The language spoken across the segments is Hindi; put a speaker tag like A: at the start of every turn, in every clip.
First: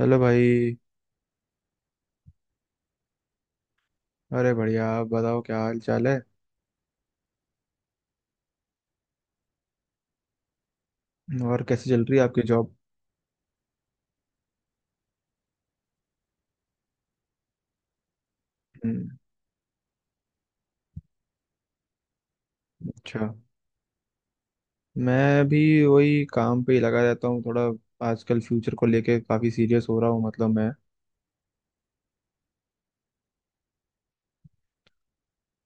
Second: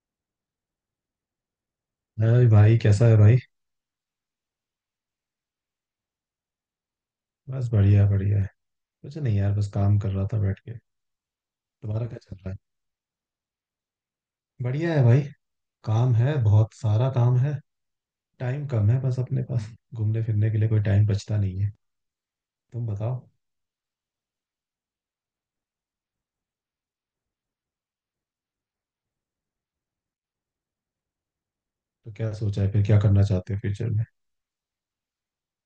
A: हेलो भाई।
B: अरे भाई, कैसा है भाई?
A: अरे बढ़िया, आप बताओ क्या हाल चाल है।
B: बस बढ़िया बढ़िया है। कुछ नहीं यार, बस काम कर रहा था बैठ के।
A: और कैसे चल
B: तुम्हारा
A: रही
B: क्या
A: है
B: चल
A: आपकी
B: रहा है?
A: जॉब?
B: बढ़िया है भाई। काम है, बहुत सारा काम है। टाइम कम है
A: हम्म,
B: बस अपने पास। घूमने फिरने के लिए कोई टाइम बचता नहीं है। तुम बताओ।
A: अच्छा। मैं भी वही काम पे ही लगा रहता हूँ थोड़ा। आजकल फ्यूचर को लेके काफ़ी सीरियस हो रहा हूँ मतलब मैं।
B: तो क्या सोचा है, फिर क्या करना चाहते हो फ्यूचर में?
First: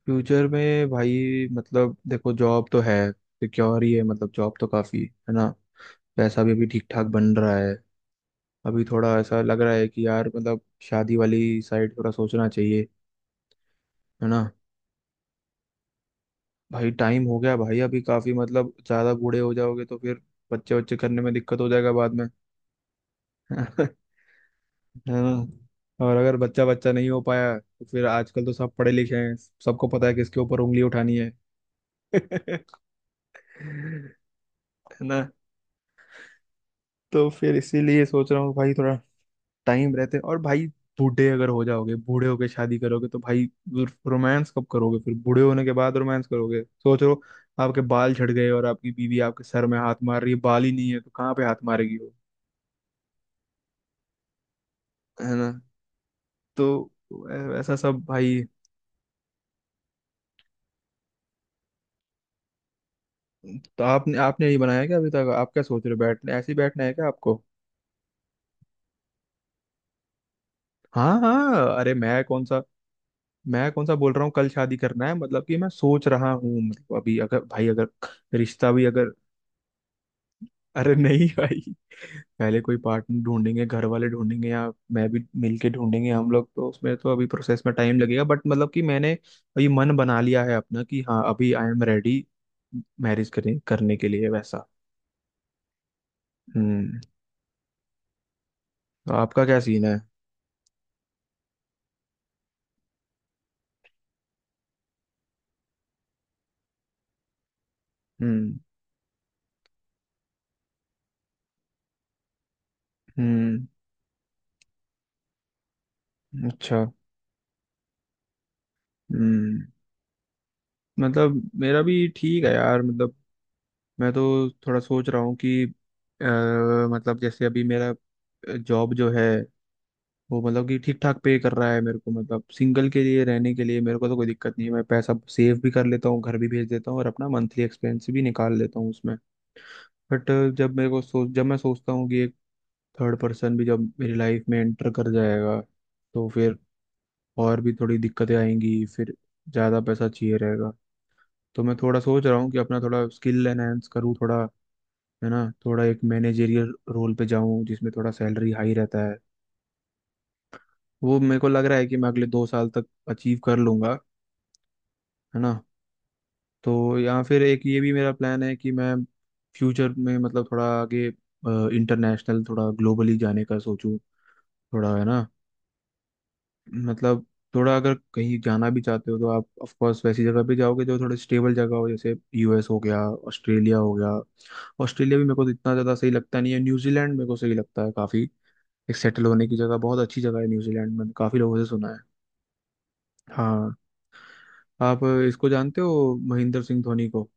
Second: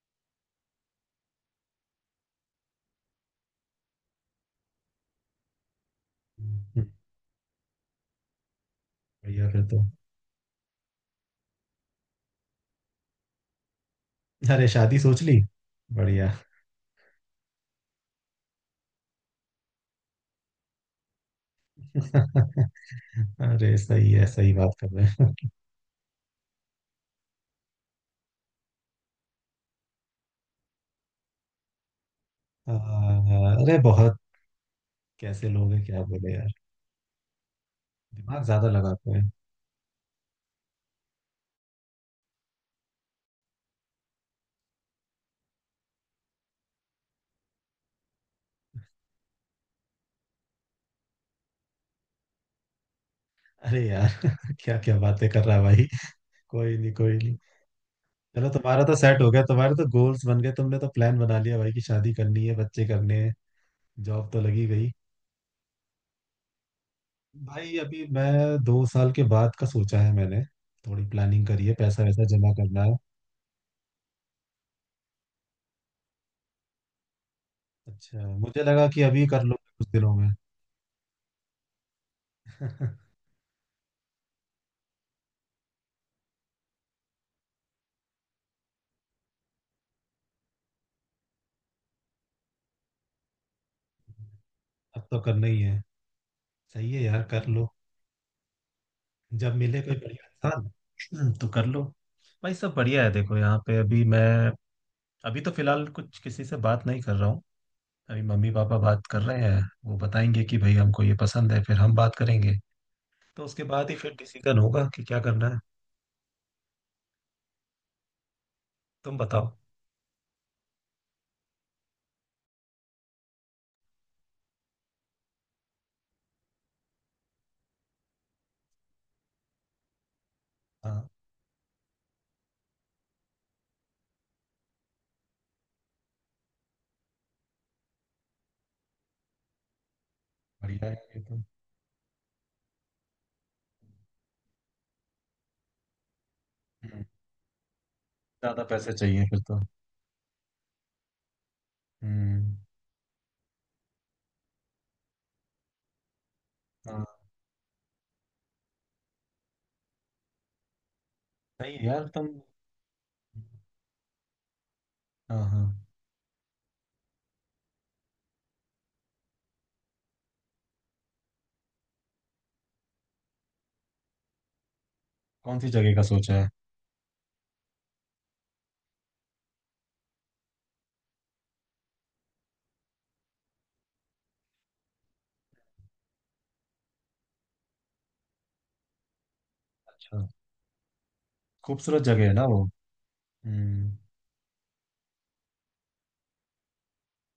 A: फ्यूचर में भाई मतलब देखो, जॉब तो है, सिक्योर ही है, मतलब जॉब तो काफ़ी है ना। पैसा भी अभी ठीक
B: हम्म।
A: ठाक बन रहा है। अभी थोड़ा ऐसा
B: बढ़िया
A: लग
B: फिर
A: रहा
B: तो।
A: है कि यार मतलब शादी वाली साइड थोड़ा सोचना चाहिए। है ना।
B: अरे शादी सोच ली? बढ़िया।
A: भाई टाइम हो गया भाई, अभी काफी मतलब ज्यादा बूढ़े हो जाओगे तो फिर बच्चे बच्चे करने में दिक्कत हो जाएगा बाद में।
B: अरे
A: है
B: सही है, सही बात कर रहे हैं।
A: ना। और अगर बच्चा बच्चा नहीं हो पाया तो फिर आजकल तो सब पढ़े लिखे हैं, सबको पता है किसके ऊपर उंगली उठानी है। है
B: अरे बहुत
A: ना।
B: कैसे लोग हैं, क्या बोले यार।
A: तो फिर इसीलिए सोच रहा
B: दिमाग
A: हूँ
B: ज्यादा
A: भाई थोड़ा
B: लगाते हैं।
A: टाइम रहते। और भाई बूढ़े अगर हो जाओगे, बूढ़े होके शादी करोगे तो भाई रोमांस कब करोगे? फिर बूढ़े होने के बाद रोमांस करोगे, सोच लो। आपके बाल झड़ गए और आपकी बीवी आपके सर में हाथ मार रही है, बाल ही नहीं है तो कहाँ पे हाथ मारेगी।
B: अरे यार। क्या क्या बातें
A: है
B: कर
A: ना।
B: रहा है भाई। कोई
A: तो
B: नहीं कोई नहीं।
A: ऐसा सब भाई।
B: चलो, तुम्हारा तो सेट हो गया, तुम्हारे तो गोल्स बन गए, तुमने तो प्लान बना लिया भाई कि शादी करनी है, बच्चे करने हैं।
A: तो आपने
B: जॉब तो
A: आपने नहीं
B: लगी
A: बनाया
B: गई
A: क्या अभी तक? आप क्या सोच रहे हो? बैठने, ऐसे ही बैठना है क्या आपको?
B: भाई। अभी मैं दो साल के बाद का सोचा है मैंने। थोड़ी
A: हाँ
B: प्लानिंग
A: हाँ,
B: करी है,
A: अरे
B: पैसा
A: मैं
B: वैसा
A: कौन
B: जमा
A: सा
B: करना है।
A: मैं कौन सा बोल रहा हूँ कल शादी करना है। मतलब कि मैं सोच रहा हूँ, मतलब अभी अगर भाई अगर
B: अच्छा, मुझे
A: रिश्ता भी
B: लगा कि
A: अगर,
B: अभी कर लो कुछ दिनों में।
A: अरे नहीं भाई, पहले कोई पार्टनर ढूंढेंगे, घर वाले ढूंढेंगे या मैं भी मिलके ढूंढेंगे हम लोग, तो उसमें तो अभी प्रोसेस में टाइम लगेगा। बट मतलब कि मैंने अभी मन बना लिया है अपना कि हाँ, अभी आई एम रेडी मैरिज करने करने के लिए वैसा।
B: अब तो करना ही है। सही
A: हम्म।
B: है यार, कर लो।
A: आपका
B: जब
A: क्या
B: मिले
A: सीन है?
B: कोई बढ़िया इंसान। तो कर लो। भाई सब बढ़िया है। देखो यहाँ पे, अभी मैं अभी तो फिलहाल कुछ किसी से बात नहीं कर रहा हूँ। अभी मम्मी
A: हम्म।
B: पापा बात कर रहे हैं, वो बताएंगे कि भाई हमको ये पसंद है, फिर हम बात करेंगे। तो उसके
A: हम्म।
B: बाद ही फिर डिसीजन होगा कि क्या करना है।
A: अच्छा।
B: तुम बताओ।
A: हम्म। मतलब मेरा भी ठीक है यार, मतलब मैं तो थोड़ा सोच रहा हूँ कि मतलब जैसे अभी मेरा जॉब जो है वो मतलब कि ठीक
B: हाँ।
A: ठाक पे कर रहा है मेरे को। मतलब सिंगल के लिए रहने के लिए मेरे को तो कोई दिक्कत नहीं है, मैं पैसा सेव भी कर लेता हूँ, घर भी भेज देता हूँ और अपना मंथली एक्सपेंस भी निकाल लेता हूँ उसमें। बट
B: बढ़िया है ये तो।
A: जब मैं सोचता हूँ कि एक थर्ड पर्सन भी जब मेरी लाइफ में एंटर कर जाएगा तो फिर
B: हम्म।
A: और भी थोड़ी दिक्कतें
B: ज्यादा
A: आएंगी
B: पैसे
A: फिर,
B: चाहिए फिर तो।
A: ज़्यादा पैसा चाहिए रहेगा। तो मैं थोड़ा सोच रहा हूँ
B: हम्म।
A: कि अपना थोड़ा स्किल एनहेंस करूँ थोड़ा, है ना, थोड़ा एक मैनेजेरियल
B: हाँ।
A: रोल पे जाऊँ जिसमें थोड़ा सैलरी हाई रहता है। वो मेरे को लग
B: सही
A: रहा है
B: है
A: कि
B: यार
A: मैं अगले
B: तुम।
A: 2 साल तक अचीव कर लूँगा।
B: हाँ
A: है ना।
B: हाँ।
A: तो या फिर एक ये भी मेरा प्लान है कि मैं फ्यूचर में मतलब थोड़ा आगे इंटरनेशनल, थोड़ा ग्लोबली जाने का सोचूं थोड़ा, है ना,
B: कौन सी जगह का सोचा है?
A: मतलब थोड़ा अगर कहीं जाना भी चाहते हो तो आप ऑफ कोर्स वैसी जगह पे जाओगे जो थोड़ी स्टेबल जगह हो, जैसे यूएस हो गया, ऑस्ट्रेलिया हो गया। ऑस्ट्रेलिया भी मेरे को इतना ज़्यादा सही लगता नहीं है। न्यूजीलैंड मेरे को सही लगता है काफ़ी, एक सेटल होने की जगह, बहुत अच्छी
B: अच्छा।
A: जगह है न्यूजीलैंड, मैंने काफ़ी लोगों से सुना है।
B: खूबसूरत जगह है ना वो?
A: हाँ।
B: हम्म।
A: आप इसको जानते हो, महेंद्र सिंह धोनी को?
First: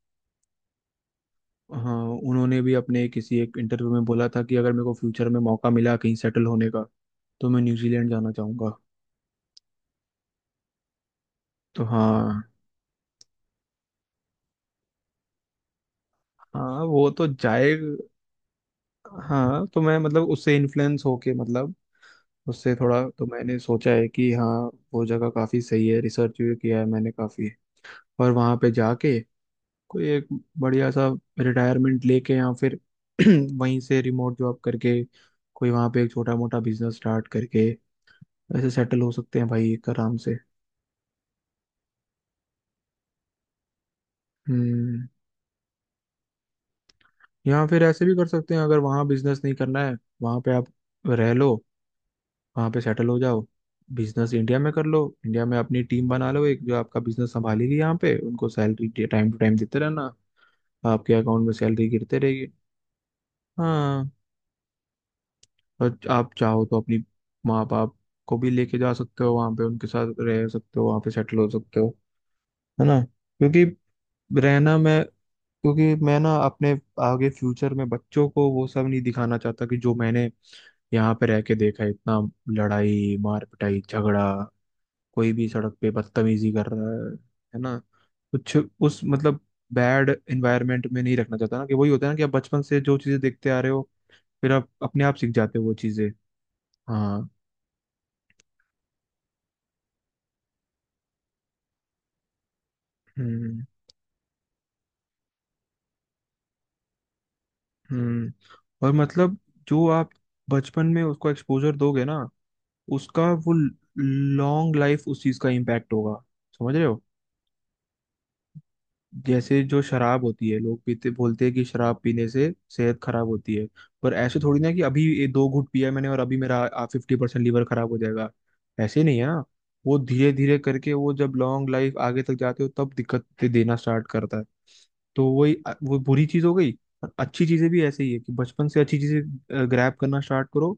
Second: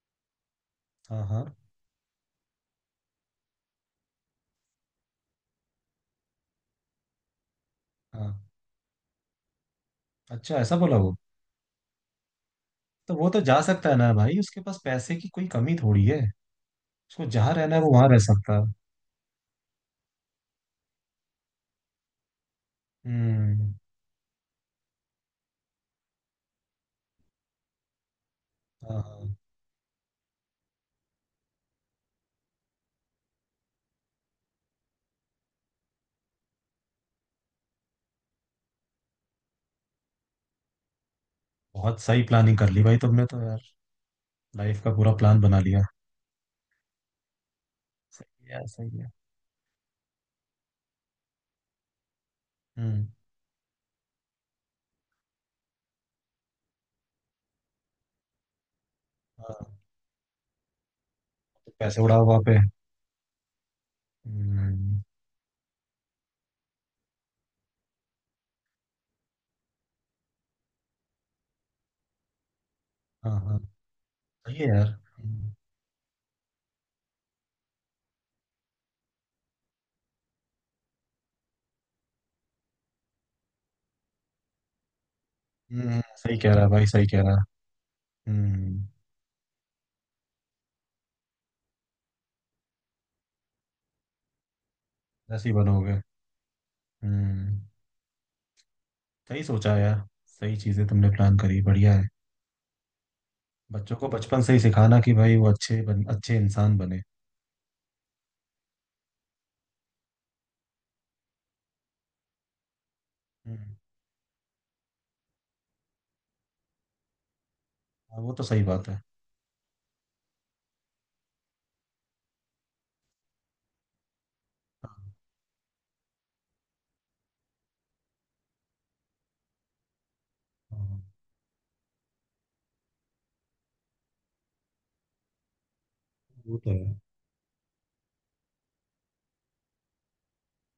B: हाँ हाँ।
A: हाँ। उन्होंने भी अपने किसी एक इंटरव्यू में बोला था कि अगर मेरे को फ्यूचर में मौका मिला कहीं सेटल होने का तो मैं न्यूजीलैंड जाना
B: हाँ।
A: चाहूँगा।
B: अच्छा, ऐसा बोला वो?
A: तो हाँ।
B: तो वो तो जा सकता है ना भाई, उसके पास पैसे की कोई कमी थोड़ी है।
A: हाँ वो
B: उसको
A: तो
B: जहाँ
A: जाए।
B: रहना है वो वहां रह सकता है।
A: हाँ तो मैं मतलब उससे इन्फ्लुएंस होके मतलब, उससे थोड़ा तो मैंने
B: हम्म।
A: सोचा है कि हाँ वो जगह काफ़ी सही है। रिसर्च भी किया है मैंने काफ़ी। और वहाँ पे
B: हाँ
A: जाके
B: हाँ।
A: कोई एक बढ़िया सा रिटायरमेंट लेके या फिर वहीं से रिमोट जॉब करके कोई वहाँ पे एक छोटा मोटा बिजनेस स्टार्ट करके ऐसे सेटल हो सकते हैं भाई एक आराम से।
B: बहुत सही प्लानिंग कर ली भाई तुमने तो यार। लाइफ का
A: हम्म।
B: पूरा प्लान बना लिया।
A: या फिर ऐसे भी कर
B: सही है
A: सकते हैं,
B: यार,
A: अगर
B: सही
A: वहाँ
B: है।
A: बिजनेस नहीं करना है, वहाँ पे आप रह लो, वहां पे सेटल
B: हम्म।
A: हो जाओ, बिजनेस इंडिया में कर लो, इंडिया में अपनी टीम बना लो एक जो आपका बिजनेस संभालेगी यहाँ पे, उनको सैलरी टाइम टू टाइम
B: हाँ।
A: देते रहना, आपके अकाउंट में
B: तो
A: सैलरी
B: पैसे
A: गिरते
B: उड़ाओ वहाँ
A: रहेगी।
B: पे।
A: हाँ।
B: हम्म।
A: और आप चाहो तो अपनी माँ बाप को भी लेके जा सकते हो वहाँ पे, उनके साथ रह सकते हो, वहाँ पे सेटल हो सकते हो। है ना,
B: हाँ हाँ। सही है
A: रहना
B: यार।
A: मैं
B: हम्म।
A: क्योंकि मैं ना अपने आगे फ्यूचर में बच्चों को वो सब नहीं दिखाना चाहता कि जो मैंने यहाँ पे रह के देखा है, इतना लड़ाई मार पिटाई झगड़ा, कोई भी सड़क पे
B: सही
A: बदतमीजी
B: कह रहा
A: कर
B: है भाई,
A: रहा
B: सही
A: है।
B: कह रहा है।
A: है ना। कुछ
B: हम्म।
A: उस मतलब बैड एनवायरनमेंट में नहीं रखना चाहता ना, कि वही होता है ना कि आप बचपन से जो चीजें देखते आ रहे हो फिर आप अपने आप सीख
B: ऐसे ही
A: जाते हो वो
B: बनोगे।
A: चीजें। हाँ।
B: हम्म। सही सोचा है यार, सही चीजें तुमने प्लान करी, बढ़िया है।
A: हम्म।
B: बच्चों को बचपन से ही सिखाना कि भाई वो अच्छे इंसान बने।
A: हम्म। और मतलब जो आप बचपन में उसको एक्सपोजर दोगे ना, उसका वो
B: हम्म।
A: लॉन्ग लाइफ उस चीज का इम्पैक्ट होगा। समझ रहे हो।
B: हाँ, वो तो सही बात है।
A: जैसे जो शराब होती है, लोग पीते बोलते हैं कि शराब पीने से सेहत खराब होती है, पर ऐसे थोड़ी ना कि अभी ये 2 घूंट पिया है मैंने और अभी मेरा 50% लीवर खराब हो जाएगा। ऐसे नहीं है ना। वो धीरे धीरे करके
B: हाँ,
A: वो जब लॉन्ग लाइफ आगे तक जाते हो तब दिक्कत देना स्टार्ट करता है। तो वही वो बुरी चीज हो
B: वो तो
A: गई।
B: है।
A: और अच्छी चीजें भी ऐसे ही है कि बचपन से अच्छी चीजें ग्रैब करना स्टार्ट करो,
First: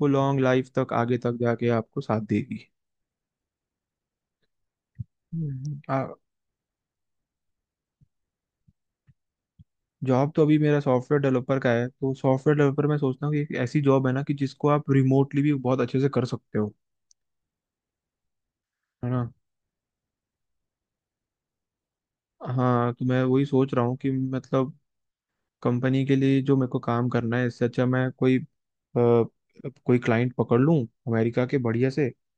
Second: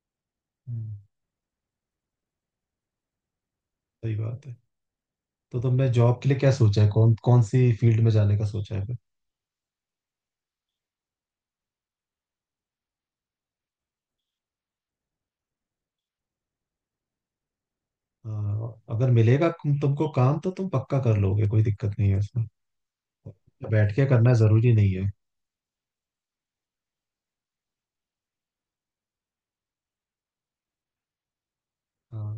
A: वो लॉन्ग लाइफ तक
B: हम्म,
A: आगे तक जाके आपको साथ देगी।
B: सही बात है। तो तुमने जॉब के लिए क्या सोचा है, कौन कौन सी फील्ड में जाने का सोचा है?
A: जॉब तो अभी मेरा सॉफ्टवेयर डेवलपर का है, तो सॉफ्टवेयर डेवलपर मैं सोचता हूँ कि एक ऐसी जॉब है ना कि जिसको आप रिमोटली भी बहुत अच्छे से कर सकते हो।
B: हाँ,
A: है
B: अगर
A: ना।
B: मिलेगा तुमको काम तो तुम पक्का कर लोगे, कोई दिक्कत नहीं है उसमें।
A: हाँ तो मैं वही सोच रहा
B: बैठ
A: हूँ
B: के
A: कि
B: करना जरूरी
A: मतलब
B: नहीं है।
A: कंपनी के लिए जो मेरे को काम करना है, इससे अच्छा मैं कोई कोई क्लाइंट पकड़ लूँ अमेरिका के बढ़िया से,
B: हाँ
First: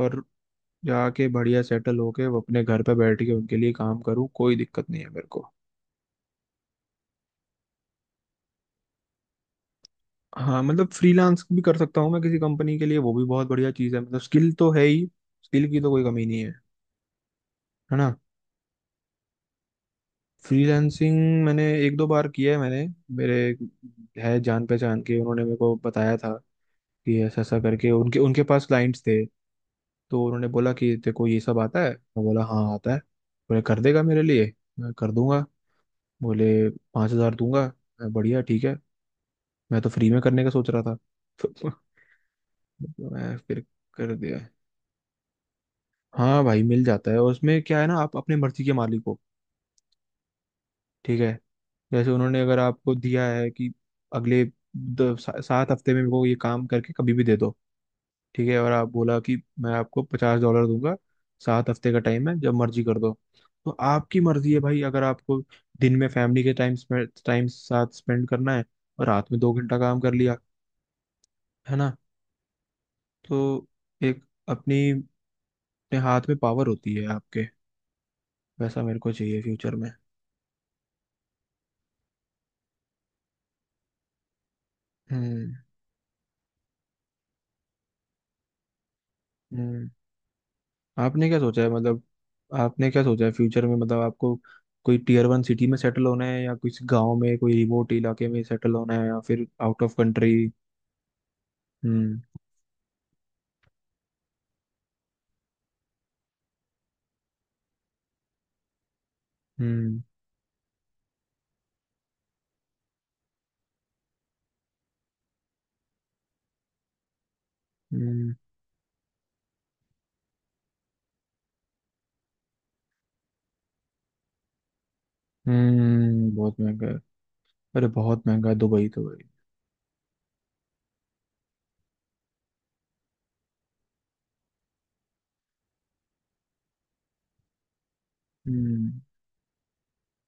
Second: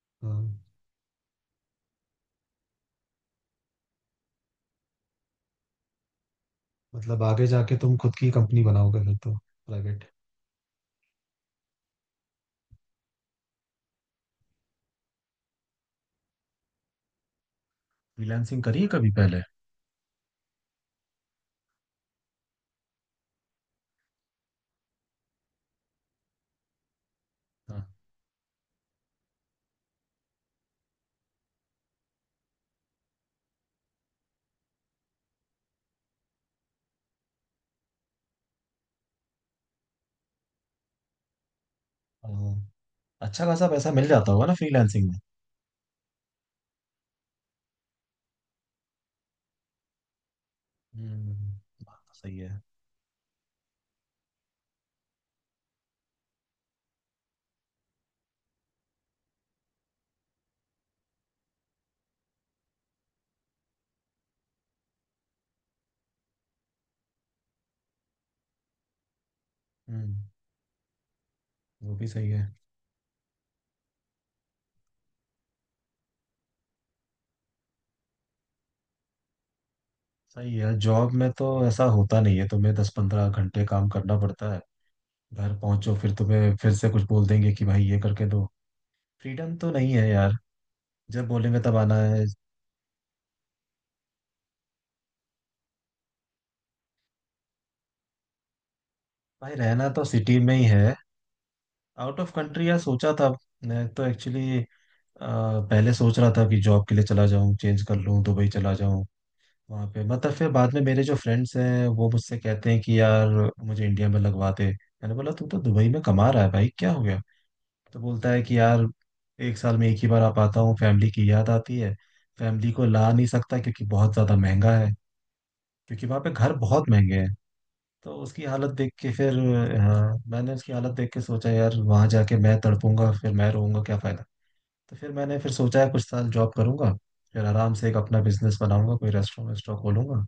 A: और
B: हाँ।
A: जाके बढ़िया सेटल होके वो अपने घर पे बैठ के उनके लिए काम करूँ, कोई दिक्कत नहीं है मेरे को।
B: मतलब आगे जाके तुम खुद की कंपनी बनाओगे फिर तो, प्राइवेट?
A: हाँ, मतलब फ्रीलांस भी कर सकता हूँ मैं किसी कंपनी के लिए, वो भी बहुत बढ़िया चीज़ है, मतलब स्किल तो है ही, स्किल की तो कोई कमी नहीं है। है ना।
B: फ्रीलांसिंग करी है कभी पहले?
A: फ्रीलांसिंग मैंने एक दो बार किया है मैंने, मेरे है जान पहचान के, उन्होंने मेरे को बताया था कि ऐसा ऐसा
B: हाँ
A: करके उनके उनके पास क्लाइंट्स थे। तो उन्होंने बोला कि तेरे को ये सब आता है, मैं बोला हाँ आता है, बोले कर देगा मेरे लिए, मैं कर दूंगा। बोले, 5,000 दूंगा। मैं बढ़िया ठीक है, मैं तो फ्री में करने का सोच रहा था। तो
B: हाँ।
A: मैं
B: अच्छा
A: फिर
B: खासा पैसा मिल
A: कर
B: जाता
A: दिया।
B: होगा ना फ्रीलांसिंग में?
A: हाँ भाई, मिल जाता है, और उसमें क्या है ना, आप अपनी मर्जी के मालिक हो। ठीक है।
B: हम्म, बात
A: जैसे
B: तो सही
A: उन्होंने अगर
B: है।
A: आपको दिया है कि अगले 7 हफ्ते में मेरे को ये काम करके कभी भी दे दो, ठीक है, और आप बोला कि मैं आपको $50 दूंगा, सात हफ्ते का टाइम है, जब मर्जी कर दो। तो आपकी मर्जी है भाई, अगर आपको दिन में फैमिली के टाइम टाइम साथ स्पेंड करना है, और रात में 2 घंटा काम कर
B: हम्म।
A: लिया, है ना।
B: वो भी सही है।
A: तो एक अपनी अपने हाथ में पावर होती है आपके। वैसा मेरे को चाहिए फ्यूचर में।
B: सही है, जॉब में तो ऐसा होता नहीं है, तुम्हें दस पंद्रह घंटे काम करना पड़ता है।
A: हम्म।
B: घर पहुंचो फिर तुम्हें फिर से कुछ बोल देंगे कि भाई ये करके दो। फ्रीडम तो
A: हम्म।
B: नहीं है यार।
A: आपने
B: जब
A: क्या
B: बोलेंगे
A: सोचा है
B: तब आना
A: मतलब
B: है।
A: आपने क्या सोचा है फ्यूचर में, मतलब आपको कोई टीयर वन सिटी में सेटल होना है या किसी गांव में कोई रिमोट इलाके में सेटल होना है या फिर
B: भाई
A: आउट
B: रहना
A: ऑफ
B: तो
A: कंट्री?
B: सिटी में ही है।
A: हम्म।
B: आउट ऑफ कंट्री यार सोचा था। मैं तो एक्चुअली पहले सोच रहा था कि जॉब के लिए चला जाऊं, चेंज कर लूं, दुबई चला जाऊं। वहां
A: हम्म।
B: पे मतलब फिर बाद में, मेरे जो फ्रेंड्स हैं वो मुझसे कहते हैं कि यार मुझे इंडिया में लगवा दे। मैंने बोला तू तो दुबई में कमा रहा है भाई, क्या हो गया? तो बोलता
A: हम्म।
B: है कि यार एक साल में एक ही बार आ पाता हूँ, फैमिली की याद आती है। फैमिली को ला नहीं सकता, क्योंकि बहुत ज्यादा महंगा है। क्योंकि वहां पे
A: हम्म।
B: घर
A: बहुत महंगा
B: बहुत
A: है।
B: महंगे हैं।
A: अरे
B: तो
A: बहुत
B: उसकी
A: महंगा है
B: हालत
A: दुबई
B: देख
A: तो
B: के
A: भाई।
B: फिर हाँ, मैंने उसकी हालत देख के सोचा यार वहां जाके मैं तड़पूंगा, फिर मैं रोऊंगा, क्या फायदा। तो फिर मैंने फिर सोचा है कुछ साल जॉब करूंगा, फिर आराम से एक अपना बिजनेस
A: हम्म।
B: बनाऊंगा, कोई रेस्टोरेंट वेस्टोरेंट खोलूंगा।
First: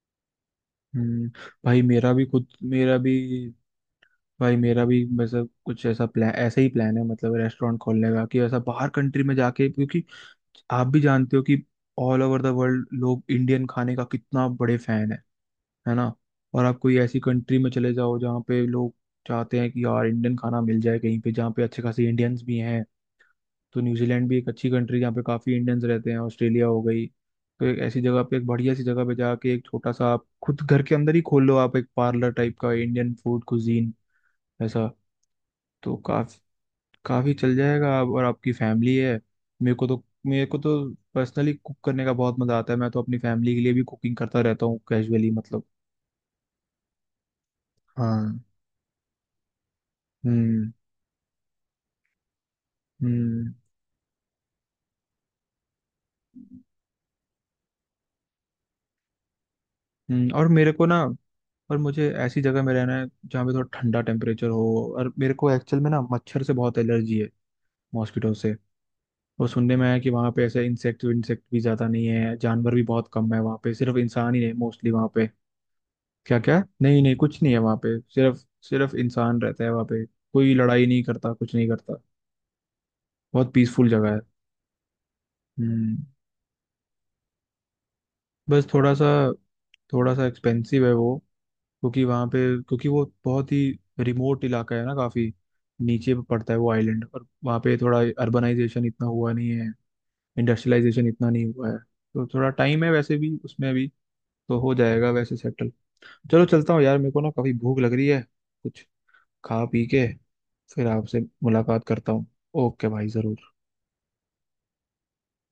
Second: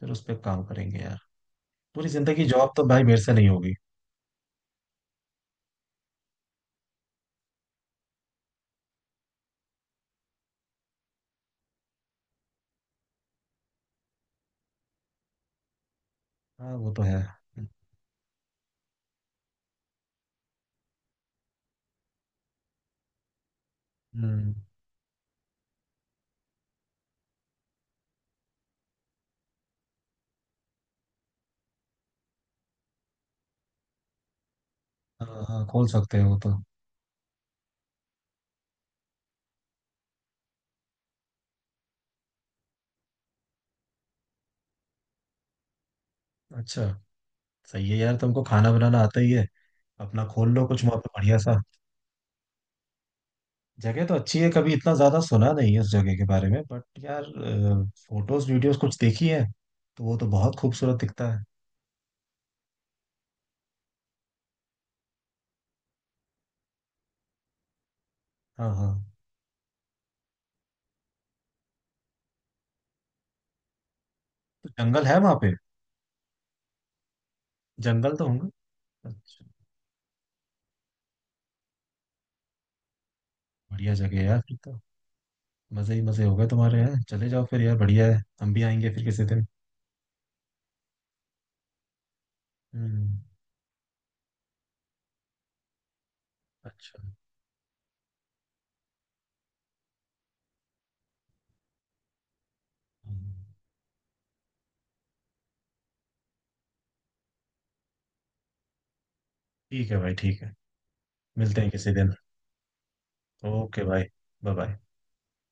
B: फिर उस पर काम करेंगे यार।
A: हम्म। भाई
B: पूरी
A: मेरा भी
B: जिंदगी
A: खुद
B: जॉब तो
A: मेरा
B: भाई
A: भी
B: मेरे से नहीं होगी।
A: भाई मेरा भी मतलब कुछ ऐसा प्लान ऐसा ही प्लान है, मतलब रेस्टोरेंट खोलने का, कि ऐसा बाहर कंट्री में जाके, क्योंकि आप भी जानते हो कि ऑल ओवर द वर्ल्ड लोग इंडियन खाने का कितना बड़े फैन है। है ना। और
B: हाँ
A: आप
B: वो
A: कोई
B: तो है।
A: ऐसी कंट्री में चले जाओ जहाँ पे लोग चाहते हैं कि यार इंडियन खाना मिल जाए कहीं पे, जहाँ पे अच्छे खासे इंडियंस भी हैं। तो न्यूजीलैंड भी एक
B: हम्म।
A: अच्छी कंट्री, जहाँ पे काफ़ी इंडियंस रहते हैं, ऑस्ट्रेलिया हो गई। तो एक ऐसी जगह पे, एक बढ़िया सी जगह पे जाके एक छोटा सा आप खुद घर के अंदर ही खोल लो आप, एक पार्लर टाइप का इंडियन फूड कुजीन ऐसा।
B: हाँ हाँ, खोल
A: तो
B: सकते हो
A: काफ़ी
B: तो।
A: काफ़ी चल जाएगा। आप और आपकी फैमिली है। मेरे को तो पर्सनली कुक करने का बहुत मज़ा आता है, मैं तो अपनी फैमिली के लिए भी कुकिंग करता रहता हूँ कैजुअली मतलब।
B: अच्छा। सही है यार,
A: हाँ।
B: तुमको खाना बनाना आता ही है। अपना खोल लो
A: हम्म।
B: कुछ वहाँ पे बढ़िया सा।
A: हम्म।
B: जगह तो अच्छी है, कभी इतना ज्यादा सुना नहीं है उस जगह के बारे में बट यार फोटोज वीडियोस कुछ देखी है, तो वो तो
A: और
B: बहुत
A: मेरे को ना,
B: खूबसूरत दिखता है।
A: और मुझे ऐसी जगह में रहना है जहाँ पे थोड़ा ठंडा टेम्परेचर हो। और मेरे को एक्चुअल में ना मच्छर से बहुत एलर्जी है, मॉस्किटो से।
B: हाँ हाँ।
A: और सुनने में आया है कि वहाँ पे ऐसे इंसेक्ट इंसेक्ट भी ज़्यादा नहीं है, जानवर भी बहुत कम है वहाँ पे, सिर्फ इंसान ही है
B: तो
A: मोस्टली
B: जंगल
A: वहाँ
B: है
A: पे।
B: वहां पे?
A: क्या क्या नहीं नहीं, कुछ नहीं है वहाँ पे,
B: जंगल तो
A: सिर्फ
B: होंगे।
A: सिर्फ इंसान
B: अच्छा।
A: रहता है वहाँ पे, कोई लड़ाई नहीं करता, कुछ नहीं करता, बहुत पीसफुल
B: बढ़िया
A: जगह
B: जगह
A: है।
B: है यार फिर तो। मजे
A: हम्म।
B: ही मजे हो गए तुम्हारे, यहाँ चले जाओ फिर यार, बढ़िया है, हम भी
A: बस
B: आएंगे
A: थोड़ा
B: फिर
A: सा
B: किसी दिन।
A: थोड़ा सा एक्सपेंसिव है वो, क्योंकि वहाँ पे क्योंकि वो
B: हम्म।
A: बहुत ही रिमोट इलाका है ना, काफी नीचे पे पड़ता है वो
B: अच्छा।
A: आइलैंड, और वहाँ पे थोड़ा अर्बनाइजेशन इतना हुआ नहीं है, इंडस्ट्रियलाइजेशन इतना नहीं हुआ है, तो थोड़ा टाइम है वैसे
B: हम्म,
A: भी उसमें भी। तो हो जाएगा वैसे सेटल। चलो चलता हूँ यार, मेरे को ना काफी भूख लग रही है, कुछ खा पी
B: ठीक है
A: के
B: भाई, ठीक है।
A: फिर आपसे
B: मिलते हैं
A: मुलाकात
B: किसी
A: करता
B: दिन।
A: हूँ। ओके भाई जरूर।
B: ओके भाई। Bye bye.